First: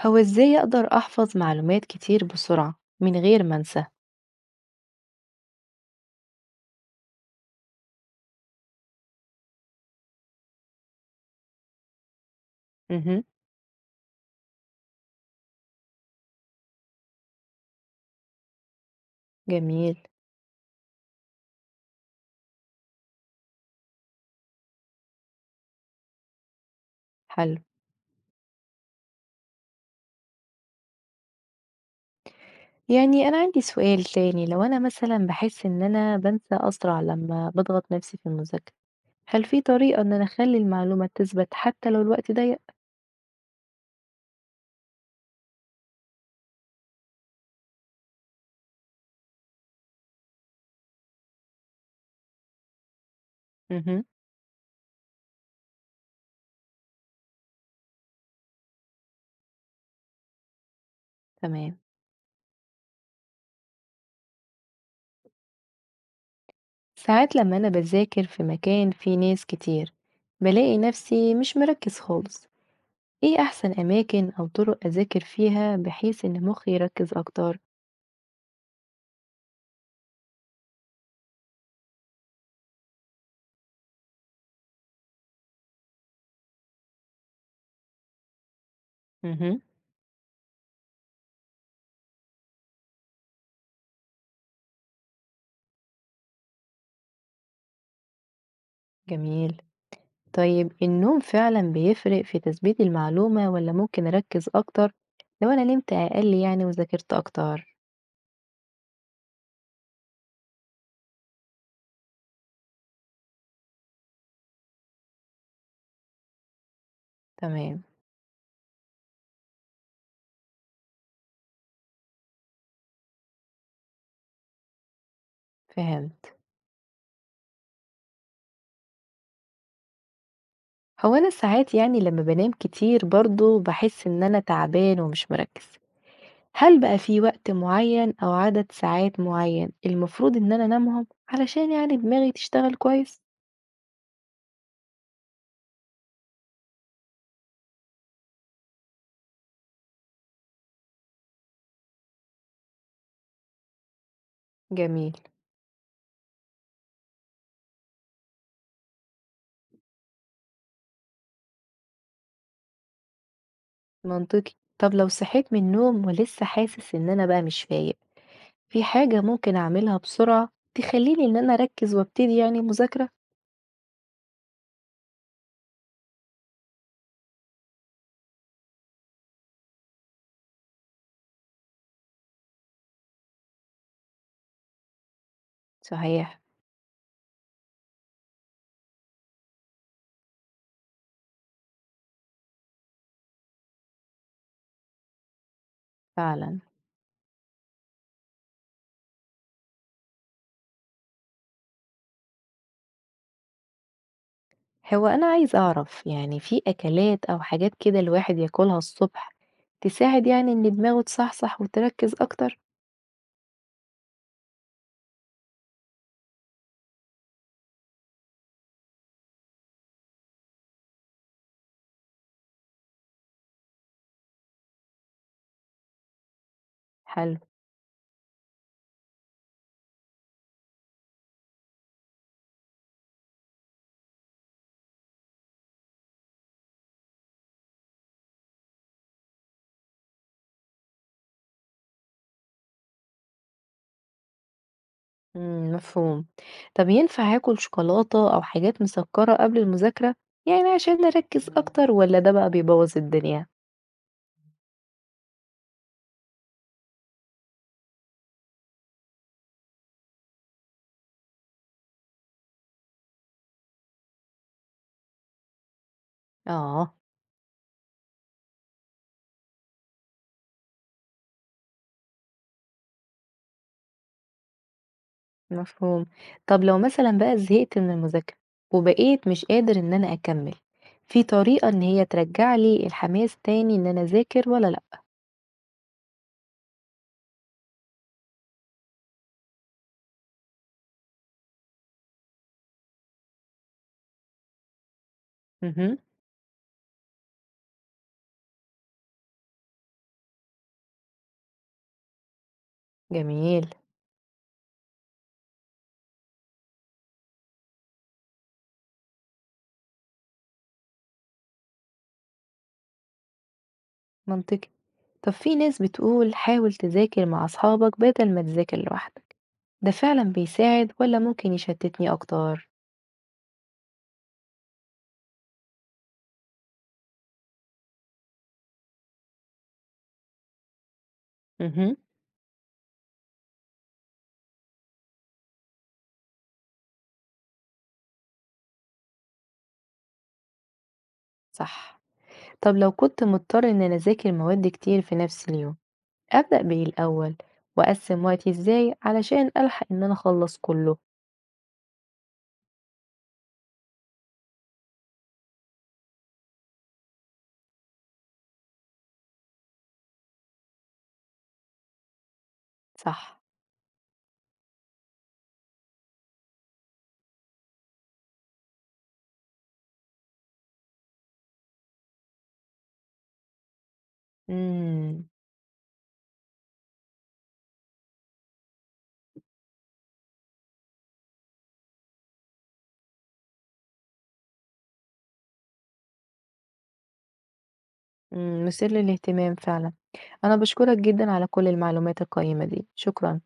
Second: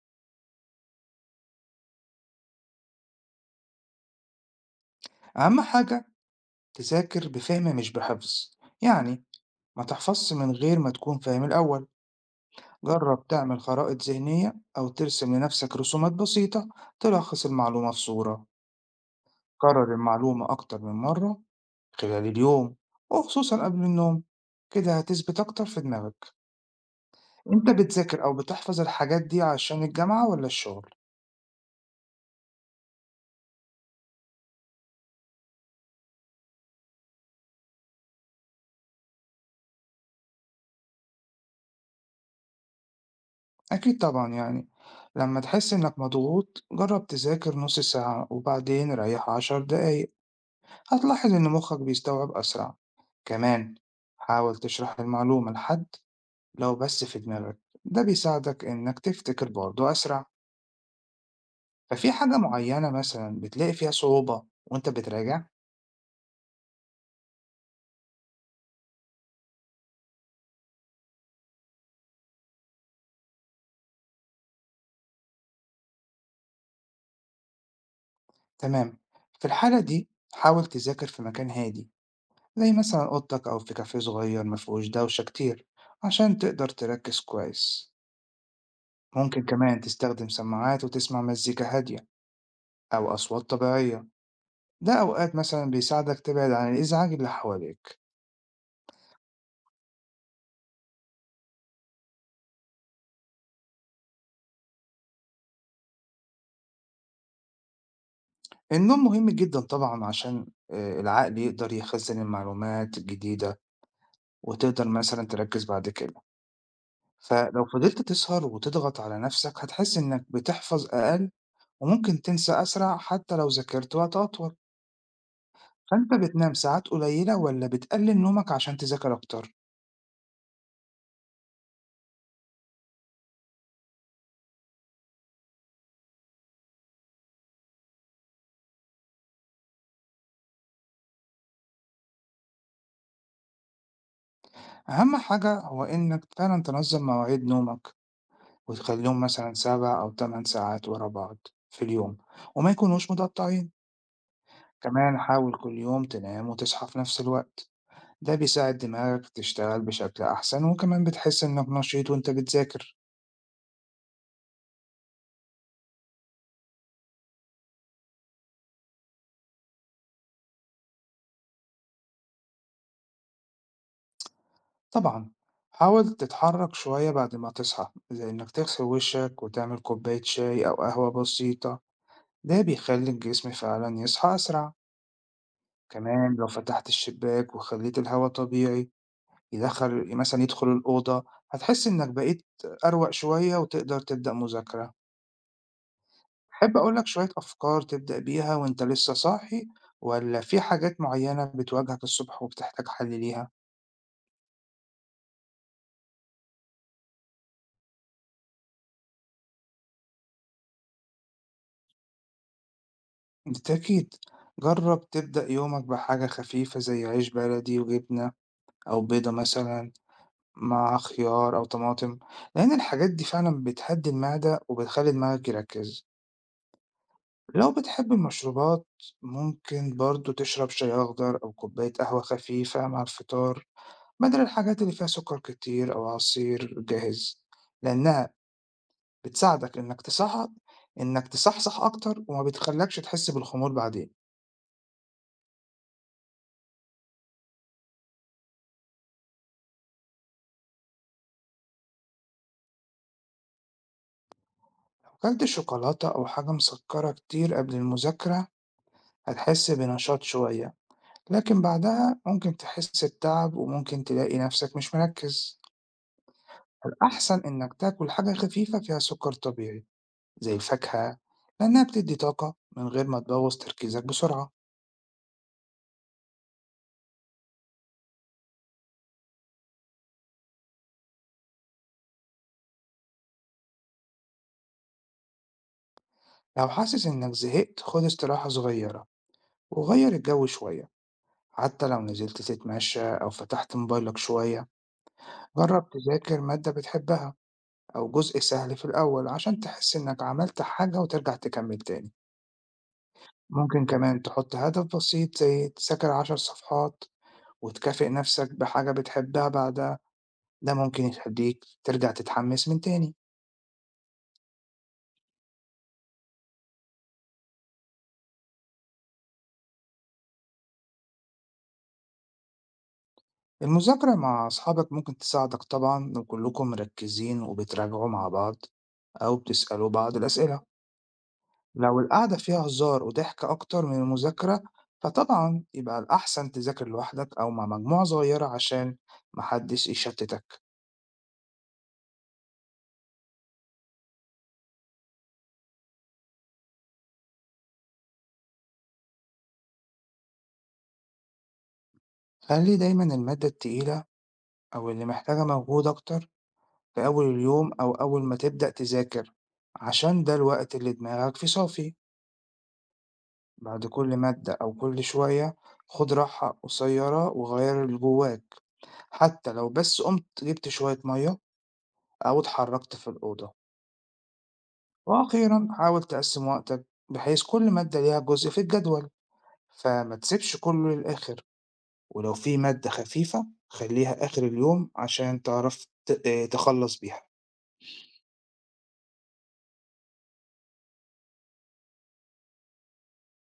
هو إزاي أقدر أحفظ معلومات كتير بسرعة من غير ما أنسى؟ أهم حاجة، تذاكر بفهم مش بحفظ. يعني ما تحفظش من غير ما تكون فاهم الأول. اهم، جرب تعمل خرائط ذهنية أو ترسم لنفسك رسومات بسيطة تلخص المعلومة في صورة. كرر جميل، المعلومة أكتر من مرة خلال اليوم، وخصوصا قبل النوم. كده هتثبت أكتر في دماغك. حلو. أنت بتذاكر أو بتحفظ الحاجات دي عشان الجامعة ولا الشغل؟ يعني أنا عندي سؤال تاني، لو أنا مثلًا باحس إن أنا بانسى أسرع لما باضغط نفسي في المذاكرة، هل في طريقة إن أنا أخلي المعلومة تثبت حتى لو الوقت ضيق؟ أكيد طبعا. يعني لما تحس إنك مضغوط جرب تذاكر نص ساعة وبعدين ريح 10 دقايق. هتلاحظ إن مخك بيستوعب أسرع. كمان اهم، حاول تشرح المعلومة لحد، لو بس في دماغك. ده بيساعدك إنك تفتكر برضه أسرع. تمام. ففي حاجة معينة مثلا بتلاقي فيها صعوبة وإنت بتراجع؟ ساعات لما أنا باذاكر في مكان فيه ناس كتير، بالاقي نفسي مش مركز خالص. إيه أحسن أماكن أو طرق أذاكر فيها بحيث إن مخي يركز أكتر؟ تمام. في الحالة دي حاول تذاكر في مكان هادي، زي مثلا أوضتك أو في كافيه صغير مفيهوش دوشة كتير، عشان تقدر تركز كويس. ممكن اهم، كمان تستخدم سماعات وتسمع مزيكا هادية أو أصوات طبيعية. ده أوقات مثلا بيساعدك تبعد عن الإزعاج اللي حواليك. جميل. طيب النوم فعلا بيفرق في تثبيت المعلومة ولا ممكن أركز أكتر لو أنا نمت أقل يعني وذاكرت أكتر. النوم مهم جدا طبعا عشان العقل يقدر يخزن المعلومات الجديدة، وتقدر مثلا تركز بعد كده. فلو تمام. فضلت تسهر وتضغط على نفسك هتحس إنك بتحفظ أقل، وممكن تنسى أسرع حتى لو ذاكرت وقت أطول. فأنت فهمت. بتنام ساعات قليلة ولا بتقلل نومك عشان تذاكر أكتر؟ هو أنا ساعات يعني لما بنام كتير برضو بحس إن أنا تعبان ومش مركز. هل بقى في وقت معين أو عدد ساعات معين المفروض إن أنا أنامهم علشان يعني دماغي تشتغل كويس؟ أهم حاجة هو إنك فعلا تنظم مواعيد نومك، وتخليهم مثلا 7 أو 8 ساعات ورا بعض في اليوم، وما يكونوش متقطعين. جميل. كمان حاول كل يوم تنام وتصحى في نفس الوقت. ده بيساعد دماغك تشتغل بشكل أحسن، وكمان بتحس إنك نشيط وإنت بتذاكر. منطقي. طب لو صحيت من النوم ولسه حاسس إن أنا بقى مش فايق، في حاجة ممكن أعملها بسرعة تخلّيني إن أنا أركّز وابتدي يعني مذاكرة؟ طبعا حاول تتحرك شوية بعد ما تصحى، زي إنك تغسل وشك وتعمل كوباية شاي أو قهوة بسيطة. ده بيخلي الجسم فعلا يصحى أسرع. كمان صحيح. لو فتحت الشباك وخليت الهواء طبيعي يدخل الأوضة، هتحس إنك بقيت أروق شوية وتقدر تبدأ مذاكرة. فعلًا. أحب أقول لك شوية أفكار تبدأ بيها وأنت لسه صاحي، ولا في حاجات معينة بتواجهك الصبح وبتحتاج حل ليها؟ هو أنا عايزة أعرف يعني في أكلات أو حاجات كده الواحد ياكلها الصبح تساعد يعني إن دماغه تصحصح وتركّز أكتر؟ بالتأكيد. جرب تبدأ يومك بحاجة خفيفة زي عيش بلدي وجبنة، أو بيضة مثلا، مع خيار أو طماطم، لأن الحاجات دي فعلا بتهدي المعدة وبتخلي دماغك يركز. حلو، لو بتحب المشروبات، ممكن برضو تشرب شاي أخضر أو كوباية قهوة خفيفة مع الفطار، بدل الحاجات اللي فيها سكر كتير أو عصير جاهز، لأنها بتساعدك إنك تصحصح أكتر وما بتخلّكش تحس بالخمول بعدين. إمم، مفهوم. طب ينفع آكل شوكولاتة أو حاجات مسكّرة قبل المذاكرة، يعني عشان أركّز أكتر والّا ده بقى بيبوّظ الدنيا؟ لو كلت شوكولاتة أو حاجة مسكّرة كتير قبل المذاكرة، هتحس بنشاط شوية، لكن بعدها ممكن تحس بتعب وممكن تلاقي نفسك مش مركّز. آه. الأحسن إنك تاكل حاجة خفيفة فيها سكر طبيعي زي الفاكهة، لإنها بتدّي طاقة من غير ما تبوّظ تركيزك بسرعة. مفهوم. طب لو مثلًا بقى زهقت من المذاكرة، وبقيت مش قادر إن أنا أكمّل، في طريقة إن هي ترجّع لي الحماس تاني إن أنا أذاكر والّا لأ؟ لو حاسس إنك زهقت، خُد استراحة صغيرة وغيّر الجو شوية، حتى لو نزلت تتمشى أو فتحت موبايلك شوية. جرب اهم، تذاكر مادة بتحبها، أو جزء سهل في الأول عشان تحس إنك عملت حاجة وترجع تكمل تاني. جميل، ممكن كمان تحط هدف بسيط زي تذاكر 10 صفحات، وتكافئ نفسك بحاجة بتحبها بعدها. ده ممكن يخليك ترجع تتحمس من تاني. منطقي. طب في ناس بتقول حاول تذاكر مع أصحابك بدل ما تذاكر لوحدك، ده فعلًا بيساعد والّا ممكن يشتتني أكتر؟ المذاكرة مع أصحابك ممكن تساعدك طبعا لو كلكم مركزين وبتراجعوا مع بعض أو بتسألوا بعض الأسئلة. اهم، لو القعدة فيها هزار وضحك أكتر من المذاكرة، فطبعا يبقى الأحسن تذاكر لوحدك أو مع مجموعة صغيرة عشان محدش يشتتك. صح. طب لو كنت مضطر إن أنا أذاكر مواد كتير في نفس اليوم، أبدأ بإيه الأول، وأقسّم وقتي إزاي علشان ألحق إن أنا أخلّص كلّه؟ خلي دايما المادة التقيلة أو اللي محتاجة مجهود أكتر في أول اليوم أو أول ما تبدأ تذاكر، عشان ده الوقت اللي دماغك فيه صافي. صح. بعد كل مادة أو كل شوية خد راحة قصيرة وغير اللي جواك، حتى لو بس قمت جبت شوية مية أو اتحركت في الأوضة. إمم، وأخيرا حاول تقسم وقتك بحيث كل مادة ليها جزء في الجدول، فما تسيبش كله للآخر. ولو في مادة خفيفة خليها آخر اليوم عشان تعرف تخلص بيها. مثير للاهتمام فعلًا. أنا باشكرك جدًا على كل المعلومات القيّمة دي، شكرًا.